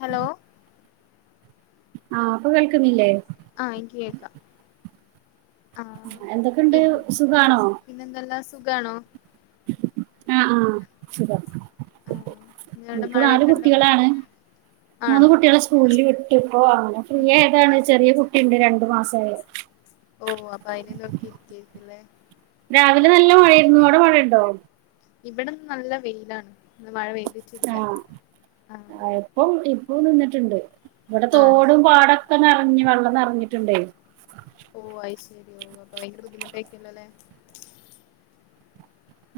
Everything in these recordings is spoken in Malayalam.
ഹലോ ആ ഇപ്പ കേൾക്ക്ന്നില്ലേ ആ എനിക്ക് കേക്കാം എന്തൊക്കെ ഇണ്ട് സുഖാണോ പിന്നെ എന്തെല്ലാ സുഖാണോ ആ ആഹ് സുഖം ആഹ് ഇന്നവിടെ ഇൻക്ക് നാല് മഴയൊക്കെ ഉണ്ടോ കുട്ടികളാണ് മൂന്ന് ആണോ കുട്ടികളെ സ്കൂൾല് വിട്ടു ഇപ്പോ അങ്ങനെ ഫ്രീ ആയതാണ് ചെറിയ കുട്ടി ഇണ്ട് രണ്ടു മാസായെ ഓ അപ്പൊ അയിനെ നോക്കി ഇരിക്ക്യായിരിക്കു ലെ രാവിലെ നല്ല മഴയായിരുന്നു അവടെ മഴ ഇണ്ടോ ഇവടെ ഇന്ന് നല്ല വെയിലാണ് ഇന്ന് മഴ പെയ് ആഹ് എപ്പം ഇപ്പോ നിന്ന്ട്ട്ണ്ട് ഇവടെ ആണല്ലേ തോടും പാട ഒക്കെ നെറഞ്ഞ് വെള്ളം നെറഞ്ഞിട്ടുണ്ടേ ഓഹ അയ് ശരി ഓഹ അപ്പൊ ഭയങ്കര ബുദ്ധിമുട്ടായിരിക്കൂലല്ലേ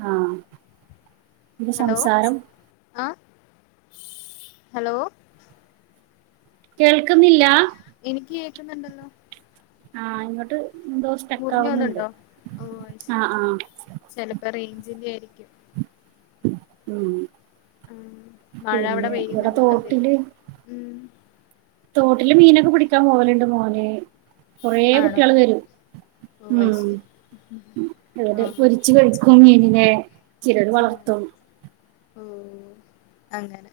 ആഹ് എന്താ ഹലോ സംസാരം ആഹ് ഹലോ കേൾക്കുന്നില്ലാ എനിക്ക് കേക്കുന്നുണ്ടല്ലോ ആഹ് ഇങ്ങോട്ട് എന്തോ മുറിഞ്ഞു സ്റ്റക്കാവുന്നുണ്ട് പോന്നുണ്ടോ ഓ ആഹ് അയ്ശരി ആഹ് ചെലപ്പോ റേഞ്ചിന്റെ ആയിരിക്കും ഉം ഉം മഴ അവിടെ പിന്നെ ഇവിടെ പെയ്യുന്നുണ്ടല്ലോ തോട്ടില് അതെര്ക്കും ഉം. തോട്ടില് മീനൊക്കെ പിടിക്കാൻ പോവല്ണ്ട് മോന് കൊറെ കുട്ടിയാള് വെരും. ഓഹ അയ് ശരി എന്നിട്ട് ആഹ് പൊരിച്ച്കഴിക്കും മീനിനെ ചിലെര് വളർത്തും. ഓഹ് അങ്ങെനെ. ! !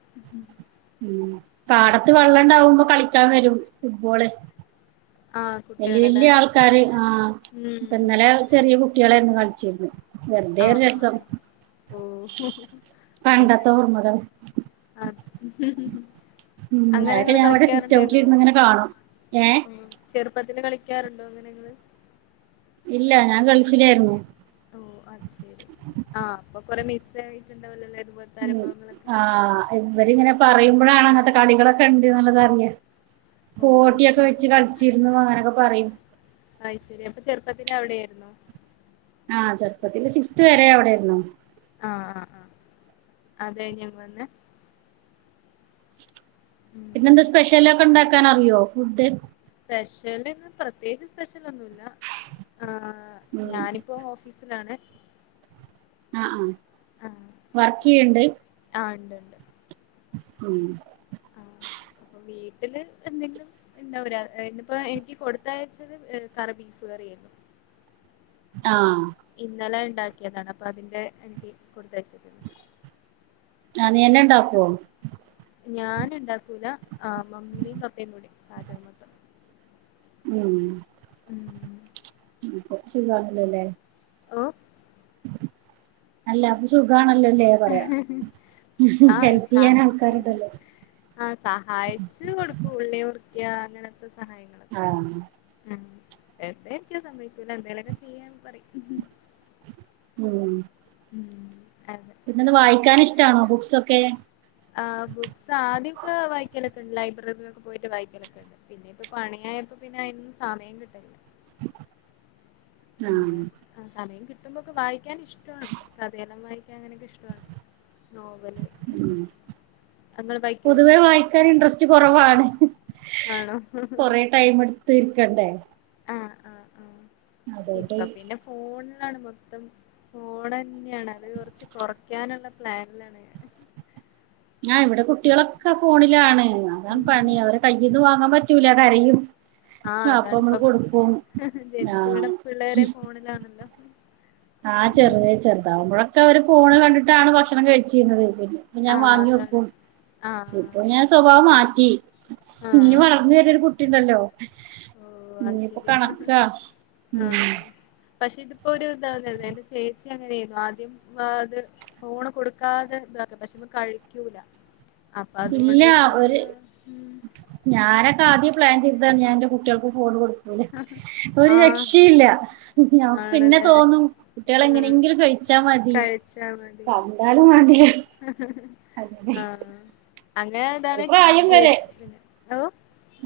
ഉം പാടെത്ത് വള്ളണ്ടാവുമ്പോ കളിക്കാൻ വെരും ഫുട്ബോള് ആഹ് വെല്ല്യ, കുട്ടികളല്ലേ വെല്ല്യ ആൾക്കാര് ആഹ ഇപ്പ ഉം ഇന്നലെ ചെറിയെ കുട്ടിയാളാര്ന്നു കളിച്ചിര്ന്ന്. വെർതെ ഒര് ആഹ് ആഹ് രെസം ആഹ് ഓ പണ്ടെത്തെ ഓർമകൾ. അഹ് ഉം അങ്ങനെ അതൊക്കെ ഇങ്ങള് ഞാൻ ഇവിടെ കളിക്കാറുണ്ടേന്നു. സിറ്റൗട്ടിലിരുന്ന് ഇങ്ങനെ കാണും ഏഹ് ആഹ് ചെറുപ്പത്തില് കളിക്കാറുണ്ടോ അങ്ങെനെഇങ്ങെള്? ഇല്ല ഞാൻ ഗൾഫിലേർന്നു. ഓഹ് അത് സെരി ആഹ അപ്പൊ കൊറെ മിസ്സായിറ്റുണ്ടാവല്ലെ അതുപോലെ ഉം ആഹ് ഇവരിങ്ങെനെ പറയുമ്പഴാണ് അങ്ങൻത്തെ കളികളൊക്കെ ഇണ്ട്ന്ന്ള്ളത് അറിയ. ഓ ഗോട്ടിയൊക്കെ വെച്ച് കളിച്ചിരുന്നു അങ്ങെനെയൊക്കെ പറയും. അഹ് ശെരി അപ്പൊ ചെറുപ്പത്തില് അവിടെയാര്ന്നു. ആഹ് ചെറുപ്പത്തില് സിക്സ്ത് വെരെ അവിടെര്ന്നു. ആഹ്, ആഹ, ആഹ അത് കഴിഞ്ഞഞങ്ങ് വന്നെ പിന്നെന്താ ഉം സ്പെഷ്യലൊക്കെ ഇണ്ടാക്കാൻ അറിയോ ഫുഡ്? സ്പെഷ്യല്ന്ന് പ്രത്യേകിച്ച് സ്പെഷ്യലൊന്നുല്ല ആഹ ഉം ഞാനി ഇപ്പൊ ഓഫീസിലാണെ അഹ്, ആഹ വർക്കെയ്യ്ണ്ട്? ആഹ് ഇണ്ട്ണ്ട്. ഉം ! ! വീട്ടില് എന്തെങ്കിലും ഇണ്ടാവുര ഏഹ ഇന്ന്പ്പ എനിക്ക് കൊടുത്തയച്ചത് കറിബീഫ് കറിയെര്ന്നു. ആഹ് ഇന്നെലെ ഇണ്ടാക്കിയതാണ് അപ്പൊ അതിന്റെ എനിക്ക് കൊട്ത്തയിച്ചിട്ട്ണ്ട്. ആഹ ന്നീയെന്നെ ഇണ്ടാക്കോ? ഞാൻ ഇണ്ടാക്കൂല ആഹ മമ്മീംപപ്പീ കൂടിം പാചകം മൊത്തം. ഉം ഉം ഉം കൊച്ച് ഇതാണല്ലോലെ? ഓഹ് അല്ല അപ്പൊ സുഖാണല്ലോല്ലേ പറയാ ഹെല്പ് ചെയ്യാൻ ആൾക്കാര്ണ്ടല്ലോ? ആഹ് സഹായിച്ച് കൊട്ക്കു ഉള്ളിമുറിക്കാ അങ്ങനെക്കോ സഹായി- ആഹ് അഹ് വെറുതെ ഇരിക്കാൻ സമ്മയ്ക്കൂല എന്തേലൊക്കെ ചെയ്യാൻപറിം. ഉം ഉം അതെ പിന്നെന്താ വായിക്കാൻ ഇഷ്ട്ടാണോ ബുക്ക്സൊക്കെ ആഹ് ബുക്സ് ആധ്യെക്കെ വായിക്കാലൊക്കെണ്ട് ലൈബ്രറില് ഒക്കെ പോയിട്ട് വായിക്കാലൊക്കെഇണ്ട്. പിന്നെഇപ്പൊ പണിയായപ്പോ പിന്നെ അയ്നൊന്നും സമയംകിട്ടെല് ല്ല. ആ പിന്നെ സമയം കിട്ടുമ്പോക്കെ വായിക്കാൻ ഇഷ്ട്ടോണ് കഥയെല്ലം വായിക്കാ അങ്ങനൊക്കെ ഇഷ് ട്ടാണ് നോവെല്. ഉം പൊതുവേ വായിക്കാന് ഇൻട്രസ്റ്റ് കൊറവാണ് ആണോ കൊറേ ട്ടയ്മ് ഇട്ത്ത് ഇര്ക്കണ്ടേ ആഹ് ആഹ് ആഹ് അതുകൊണ്ട് ഇപ്പൊ പിന്നെ ഫോണിലാണ് മൊത്തം ഫോണെന്നെണ് അത് കുറച്ച് കുറയ്ക്കാനുള്ള പ്ലാനിലാണ് ഞാ ആഹ് ഇവടെ കുട്ടികളൊക്കെ ഫോണിലാണ് അതാണ് ഉം പണി അവരെ കയ്യിൽന്ന് വാങ്ങാൻ പറ്റൂല കരയും ആഹ് ആ അപ്പൊ അതാണ് നമ്മള് ഇപ്പൊ കൊടുക്കും ആ ലാണല്ലോ ആ ചെറ്യ ചെർതാവ്ബോളോക്കെ ഇവരാ ഫോണ് കണ്ടിട്ടാണ് ഭക്ഷണം കയ് [unintelligible] പ്പ ആഹ് ഞാവാങ്ങി അതാണ് വെക്കും ആഹ് ഇപ്പൊ ഞാൻ സ്വഭാവം മാറ്റി ആഹ് ഇഞ്ഞ് ആഹ് വളർന്ന് വര്ന്നോരു കുട്ടിണ്ടല്ലോ ഓ അത് ഞ്ഞിപ്പോ ശരിയാ കണക്കാ ഉം ആഹ് പക്ഷെ ഇതിപ്പോ ഒരു ഇന്താന്നല്ലേ എന്റെ ചേച്ചി അങ്ങനെര്ന്നു ആദ്യം വാത് ഫോണ് കൊടുക്കാതെ ദാക്കാ പക്ഷെ ഇവൻ കഴിക്കൂല അപ്പൊ ഇല്ല അതോണ്ട് ഒരു ഫോണ് ഞാനൊക്കെ ആദ്യേ പ്ലാൻ ചെയ്താണ് ഞാ എന്റെ കുട്ട്യാൾക്ക് ഫോൺ കൊടുക്ക് ഒരു ആഹ് രക്ഷീല്ല ഞമ്മക്ക് പിന്നെ ആണല്ലേ തോന്നും കുട്ട്യാള് ഉം എങ്ങനെങ്കിലും കയ്ച്ചാ മതി കണ്ടാലും വാണ്ടില ആ അങ്ങനെ ഒരു ഇതാണ് ടി വി ആയിരിക്കുന്നത് ഓ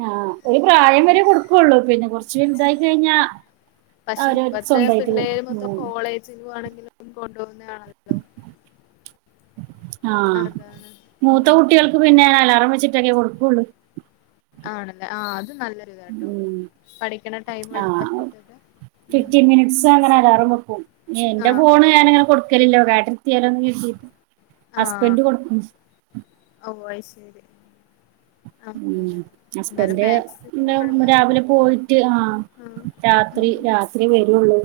ആ ഒരു ഉം പ്രായം വരെ കൊടുക്കുള്ളൂ പിന്നെ കോറച്ച് വൽതായി കയ്ഞ്ഞാ പക്ഷെ അവര് ഇപ്പത്തെ സ്വന്തായിട്ട് പിള്ളേര് മൊത്തം [unintelligible] [unintelligible] ആണെങ്കിലും കൊണ്ടോവുന്നത് ആണല്ലോ ആ അതാണ് മൂത്ത ഉം കുട്ടികൾക്ക് പിന്നെ അലാറം വെച്ചിട്ടൊക്കെ കൊടുക്കുള്ളൂ ആണല്ലേ ആ അത് നല്ലൊരു ഇതാട്ടോ ഉം പഠിക്കണ ടൈമ് ഒയ് ആഹ് വാക്കീട്ടോക്കെ ഫിഫ്റ്റീൻ മിനിറ്റ്സ് അങ്ങനെ അലാറാം വെക്കും എന്റെ ആ ആ ഫോണ് ഞാനിങ്ങന കൊടു ലല്ലോ കേട്ടത്തിയാലോന്ന് കര്തിട്ട് ഹസ്ബൻഡ് കൊടുക്കും ഔ അയ് ശേരി ഉ എന്നാലും ഹസ്ബൻഡ് എ മാക്സിമം ഒഴിവാ രാവിലെ പോയിട്ട് ആഹ ആ രാത്രി ഉം രാത് ത്രി വരുള്ളൂ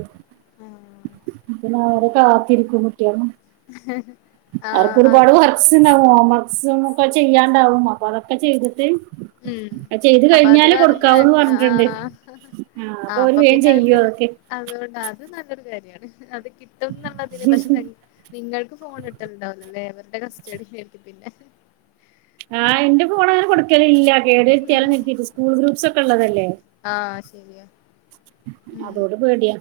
ആ പിന്നെ അവരെ കാത്തിരിക്കും കുട്ട്യാളും ഹേ ഹേ അവർക്ക് ഒരുപാട് വർക്സ്ണ്ടാവും ഹോം വർക്സും ഒക്കെ ചെയ്യാണ്ടാവും അപ്പ അതൊക്കെ ചെയ്തിട്ട് ഉം അ ചെയ്ത് അപ്പൊ അത് കയ്ഞ്ഞാലേ പറഞ്ഞ കൊടുക്കാവുന്ന് കേക്ക പറഞ്ഞിട്ടുണ്ട് ആഹ് ആഹ് അപ്പൊ ഓല് വേം ചെയ്യും അതൊക്കെ അതുകൊണ്ടാ അത് നല്ലൊരു കാര്യമാണ് അത് കിട്ടും എന്നുള്ളതില് പക്ഷെ നിങ്ങൾക്ക് ഫോൺ കിട്ടുണ്ടാവുന്നല്ലേ അവരുടെ കസ്റ്റഡിലായിരിക്കും പിന്നെ ആഹ് എൻന്റെ ഫോണ് അങ്ങനെ കൊടുക്കല് ഇല്ല കേട് വരുത്തിയാലും [unintelligible] സ്കൂൾ ഗ്രൂപ്പ്സ് ഒക്കെ ഉള്ളതല്ലേ ആഹ് ശരിയ അതോട് പേടിയാ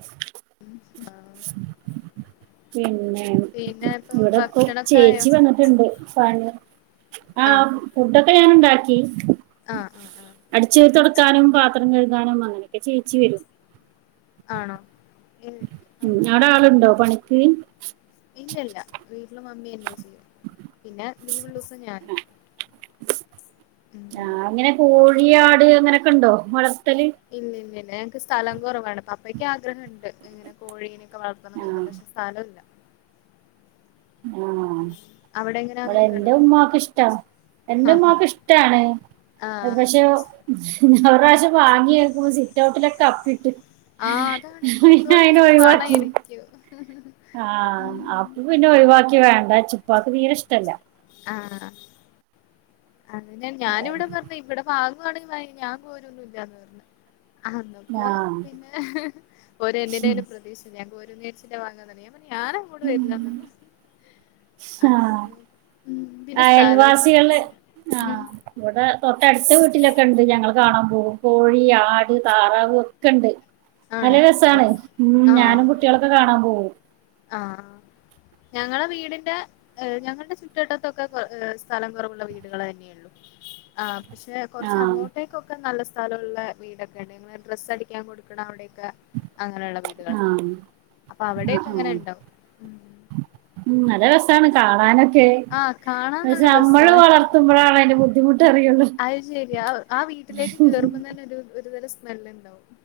പിന്നെ പിന്നെ ഇപ്പൊ ഇവിടെപ്പൊ ഭക്ഷണൊക്കെ ആയോ ചേച്ചി വന്ന ട്ടുണ്ട് പണി ആഹ് ആണോ ഫുഡൊക്കെ ഞൻ ഉണ്ടാക്കി ആഹ് ആഹ് ആഹ് അടിച്ചു വാരി തുടക്കാനും പാത്രം കഴുകാനും അങ്ങനെ ചേച്ചി വരും ആണോ ഏഹ് ഉ അങ്ങനെ അവിടെ ആഹ് ആളുണ്ടോ പണിക്ക് ഇല്ലല്ല വീട്ടില് മമ്മിന്നെ ചെയ്യും പിന്നെ ലീവുള്ള ദിവസം ഞാനും ഉം ആഹ് അങ്ങനെ കോഴി ആട് അങ്ങനൊക്കെ ഉണ്ടോ വളർത്തല് ഇല്ല ഇല്ല ഇല്ല ഞങ്ങക്ക് സ്ഥലം കുറവാണ് അപ്പയ്ക്ക് ആഗ്രഹണ്ട് ഇങ്ങനെ കോഴീനെയൊക്കെ വളർത്തണം എന്നൊക്കെ ആഹ് പക്ഷെ സ്ഥലം ല്ല ആഹ് അവിടെ എങ്ങനെ ഇവടെ അങ്ങനെയൊക്കെ എന്റെ ഉണ്ടോ ഉമ്മാക്ക് ഇഷ്ട എന്റെ ആഹ് ഉമ്മാക്ക് ഇഷ്ടാണ് ആഹ് പക്ഷെ ഒരു പ്രാവശ്യം വാങ്ങി നോക്കുമ്പോ സിറ്റ് ഔട്ടിലൊക്കെ അപ്പി ഇട്ട് ആഹ് അതാണ് എനിക്ക് എന്തോരുഒരു മണം ആയി രിക്കൂ ആഹ് അപ്പ പിന്നെ ഒഴിവാക്കി വേണ്ട ചിപ്പക്ക് തീരെ ഇഷ്ടല്ല ആഹ് അതിന് ഞാനിവടെ പറഞ് ഇവടെ വാങ്ങാണെങ്കി മയി ഞാൻ കോരൊന്നു ഇല്ലാന്ന് പറഞ്ഞു അന്ന്പ്പോ ആഹ് പിന്നെ ഓര് എന്റെ ഒരു പ്രതീഷ്ച്ചു ഞാൻ കോരുന്ന്യാ വിചാരിച്ചിട്ടാവാങ്ങാൻ തൊടങ്ങിയെ ഞാൻ പറഞ്ഞു ഞാനങ്ങോട് വരില്ലന്ന് പറഞ്ഞു ആഹ് അതോണ്ട് പിന്നെ സ്ഥലൊക്കെ ഉണ്ടെങ്കില് അയൽവാസികള് മേണ്ടില്ല ആഹ് ഇവടെ തൊട്ടടുത്ത വീട്ടിലൊക്കെ ഇണ്ട് ഞങ്ങള് കാണാം പോവും കോഴി ആട് താറാവ് ഒക്കെ ഇണ്ട് നല്ല ആണല്ലേ ഓ രസാണ് ഉം ഞാനും ആഹ് കുട്ടേളൊ ക്കെ കാണാം പോവും ആഹ് ഞങ്ങളെ വീടിന്റെ ഞങ്ങളുടെ ചുറ്റുവട്ടത്തൊക്കെ സ്ഥലം കൊറവ്ള്ള വീടുകളെന്നെണ് ള്ളൂ ആഹ് പശേ ആഹ് കൊറച്ചങ്ങോട്ടേക്കൊ ക്കെ നല്ല സ്ഥലള്ള വീടൊക്കെണ് ഞങ്ങള് ഡ്രസ്സ് അടിക്കാ കൊട്ക്ക്ണെ അവിടൊക്കെ അങ്ങനെള്ള വീടുകളാ ആഹ് അപ്പൊ അവിടൊക്കെ ആഹ് ഇങ്ങനെ ആഹ് ഇണ്ടവും ഉം നല്ല രസാണ് കാണാനൊ ക്കെ ആഹ് കാണാൻ നല്ല പഷേ അമ്മള് രസാണ് വളർത്തുമ്പഴാണ് അതിന്റെ ബുദ്ധിമുട്ട് അറിയൊള്ളൂ അയ് ശരി ആഹ് ആ ഹ് വീട്ടിലേക്ക് കേറുമ്പോ തന്നെ ഒരു ഒരുതരം സ്മെല്ല്ണ്ടാവും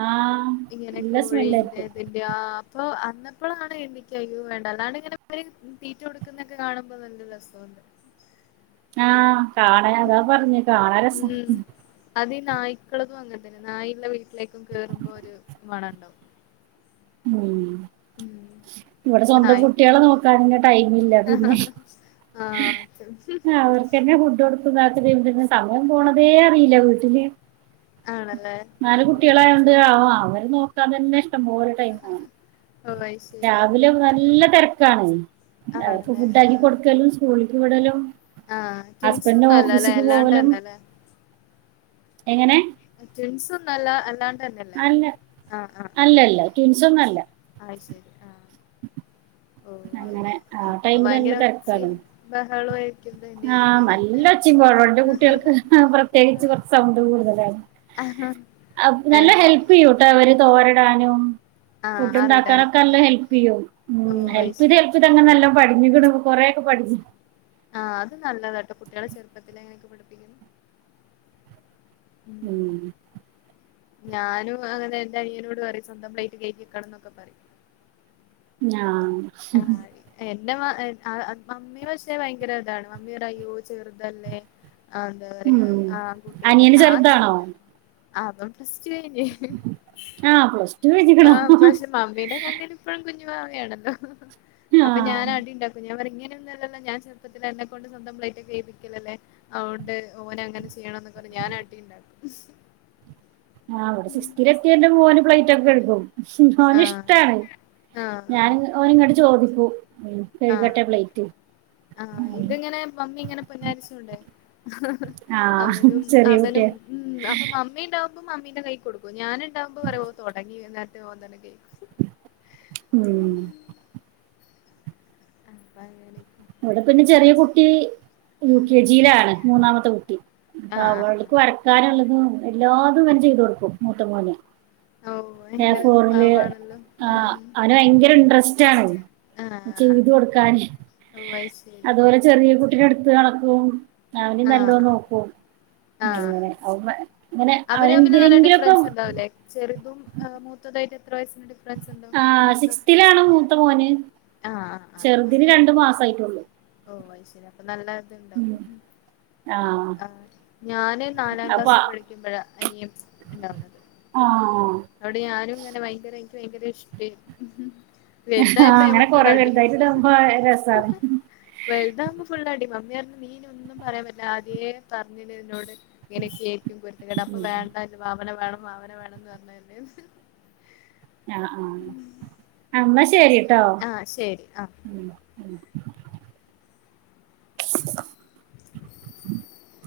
ആഹ് ഇങ്ങനൊക്കെ നല്ല കോഴീം സ്മെല്ലായിരിക്കും [unintelligible] ആഹ്അപ്പൊ അന്നപ്പളാണ് എനിക്കയ്യോ വേണ്ട അല്ലാ ണ്ട ങ്ങനെ തീറ്റ് കൊടു ക്കുന്നൊക്കെ കാണുമ്പോ നല്ല രസോണ്ട്. ആഹ് കാണ അതാ പറഞ് കാണാ രസ ഉം അത് ഇഹ് നായ്ക്കളതും അങ്ങൻതന്നെ നായിള്ള വീട്ടിലേക്കും കേറുമ്പോ ഒരു മണണ്ടാവും ഉം. ഉം. ഇവടെ പക്ഷെ സ്വന്തം നായ്ക്ക് കുട്ട്യോളെ നോക്കാനന്നെ ടൈമില്ല പിന്നെ ആ അത് ആവർ ക്കെന്നെ ഫുഡ് കൊടുക്കതാക്ക പിന്നെ സമയം പോണതേ അറിയില്ല വീട്ടില് ആണല്ലേ നാല് ഓ ഓ കുട്ടളായോണ്ട് ആഹ് അവരെ നോക്കാ തന്നെ ഇഷ്ടം പോല ടൈമാണം അത് ശരി രാവിലെ നല്ല തെരക്കാണ്. അവർക് ആണല്ലേ ആ ഫുഡാക്കി കൊടുക്കലും സ്കൂളിക്ക് വിടലും. ആ ട്വിൻസ് ഹസ്ബൻ്റ്ന് ഒന്നും അല്ല അല്ലേ ഓഫീസിക്ക് അല്ലാണ്ട് പോവലും. തന്നെ അല്ലേ എങ്ങനെ? ട്വിൻസൊന്നും അല്ല അല്ലാണ്ടന്നെല്ലേ അല്ല ആഹ് ആഹ് ആഹ് അല്ലല്ല ആഹ്. ട്വിൻസൊന്നും അല്ല ആയ് ശരി ആഹ്. അങ്ങനെ ആഹ് ടൈമിലല്ല തെര്ക്കാണ്. ബഹളോയി. ആഹ് നല്ല ഒച്ചിം ബഹള ഇന്റെ കുട്ടിയാൾക്ക് പ്ര ത്യേയിച്ച് കൊർച്ച് സൗണ്ട് കൂടുതലാണ് ആഹ് നല്ല ഹെൽപ് പിയ്യൂട്ടവര് തോരടാനും. ഫുഡ്ണ്ടാക്കാനൊക്കെ ആറിടാനൊക്കെല്ലേ അല്ലം ഹെൽപ്യ്യും ഓ ഉം അത് ഹെൽപ്ത് ഹെ ശരി ഇട്ട അങ്ങനെല്ലം പടിഞ്ക്ക്ണ് കൊറേ ഒക്കെ പഠിഞ്ഞു. ആഹ് അത് നല്ലതാട്ടോ കുട്ടിയാളെ ചെറുപ്പത്തിലെങ്ങനൊക്കെ പഠിപ്പിക്കുന്ന ഉം. ഞാനും അങ്ങനെ എന്റെ അനിയനോട് പറയും സ്വന്തം പ്ലേറ്റ് കെയ്കിയെക്കണംന്നൊക്കെ പറിം. ഞാ ആഹ് എന്റെ മ മമ്മി പക്ഷേ ഭയങ്കര ഇതാണ് മമ്മി പറ അയ്യോ ചെറ്തല്ലേ. ആഹ് എന്താ പറയാ ഉം ആൺകുട്ടിയല്ലെ അനിയന് ഞാചെ ചെറുതാണോ [unintelligible] ആഹ് പ്ലസ് ടു കഴിഞ്ഞിക്ക്ണു ആഹ് പക്ഷേ മമ്മീന്റെ കണ്ണില്. ഇപ്പഴും കുഞ്ഞുവാവയാണല്ലോ അപ്പൊ ഞാൻ ആഹ് അടിണ്ടാ പ്പൊ ഞാപറിം ഇങ്ങനൊന്നൊല്ലല്ലോ ഞാൻ ചെറ്പ്പത്തില് അന്നെ കൊണ്ട് സ്വന്തം പ്ലേറ്റൊക്കെ കെയ്കിപ്പിക്കലല്ലേ. അതൊണ്ട് ഓനെ അങ്ങനെ ചെയ്യണം എന്നൊക്ക പർഞ്ഞ് ഞാൻ അടി ഇണ്ടാക്കും ആഹ് ഇവടെ സിക്സ്ത്തിലെ ത്തിയേ ഇന്റെ മോന് പ്ലൈറ്റൊക്കെ കെഴുകും. [unintelligible] ആഹ് ഓനിഷ്ടാണ് ആഹ് ഞാൻ ഓൻ ഇങ്ങട്ട് ചോദിക്കും ഉം ആഹ് ആഹ് കെഴ്കട്ടെ പ്ലേറ്റ് ആഹ് ഇതിങ്ങനെ പമ്മി ഇങ്ങനെ പൊന്നാരിച്ചോണ്ടേ ആഹ് അവനും ചെറിയ കുട്ടിയ അവനും ഉം അപ്പൊ മമ്മിണ്ടാവും ഇപ്പൊ മമ്മിന്റെ കൈ കൊടുക്കും ഞാന് ഇണ്ടാവുമ്പോ [unintelligible] തൊടങ്ങി നേരത്തെ ഓൻ തന്നെ കൈകും ഉം അപ്പ അങ്ങനെക്കെ ഇവിടെ പിന്നെ ചെറിയ കുട്ടി യു ഉം കെ ജിയിലാണ് മൂന്നാമത്തെ കുട്ടി അപ്പൊ ആഹ് ആഹ് അവൾക്ക് ആഹ് വരക്കാനുള്ളതും എല്ലാതും ഇവൻ ചെയ്ത് കൊടുക്കും മൂത്ത മോന് ഓ എ ഭയങ്കര ഫോറില് പാവാണല്ലോ ആ ഉം അവന് ഭയങ്കര ഇന്ട്രസ്റ്റ് ആണ് ചെയ്ത് കൊടുക്കാനെയ് ഓഹ് വൈ ശെരി ചെറിയ കുട്ടിനെ ഇട്ത്ത് നടക്കും അവനി നല്ലോ ആഹ് നോക്കും ആഹ് അങ്ങനെ [unintelligible] അവര് തമ്മില് നല്ല അവനെന്തിലെങ്കിലൊക്കെ ഡിഫറൻസ് ഉണ്ടാവുംല്ലേ ചെറുതും മൂത്തതായിട്ട് എത്ര വയസ് ഡിഫെറെൻസ്ണ്ടോ ആഹ് മൂത്ത സിക്സ്ത്തിലാണ് മൂത്ത മോന് ആഹ് [unintelligible] ചെറ്തിന് രണ്ട് മാസായിട്ടൊള്ളു ഓഹ് അത് ശെരി അപ്പൊ നല്ല ഇതുണ്ടാവും ആഹ് ഞാന് നാലാം അപ്പൊ ക്ലാസ് പഠിക്കുമ്പഴാ അനിയൻ ഉണ്ടാവ്ന്നത് ആഹ് അതോണ്ട് ഞാനും ഇങ്ങനെ ഭയങ്കര എനിക്ക് ഭയങ്കര ഇഷ്ട്ടേ ആഹ് വൽതായപ്പം നമ്മൾ അങ്ങനെ ഫുള്ള് കൊറെ അടി വലുതായിട്ട് ഇടുമ്പോ രസാണ് വൽതാകുമ്പം ഫുള്ള് അടി മമ്മി പറഞ് നീയിനി ഒന്നും പറയാൻ പറ്റില്ല ആദ്യേ പറ്ഞ്ഞിലേ നിന്നോട് ഇങ്ങനെയൊക്കെയിരിക്കും കുര് തകേട് അപ്പം ഉം വേണ്ട ഇജ് വാവനെ വേണം വാവനെ വേണം ന്ന് പറഞ്ഞ ല്ലേന്ന് ആഹ് ആഹ് എന്നാ ശരി ട്ടോ ആഹ് ശരി ആഹ് [inaudible]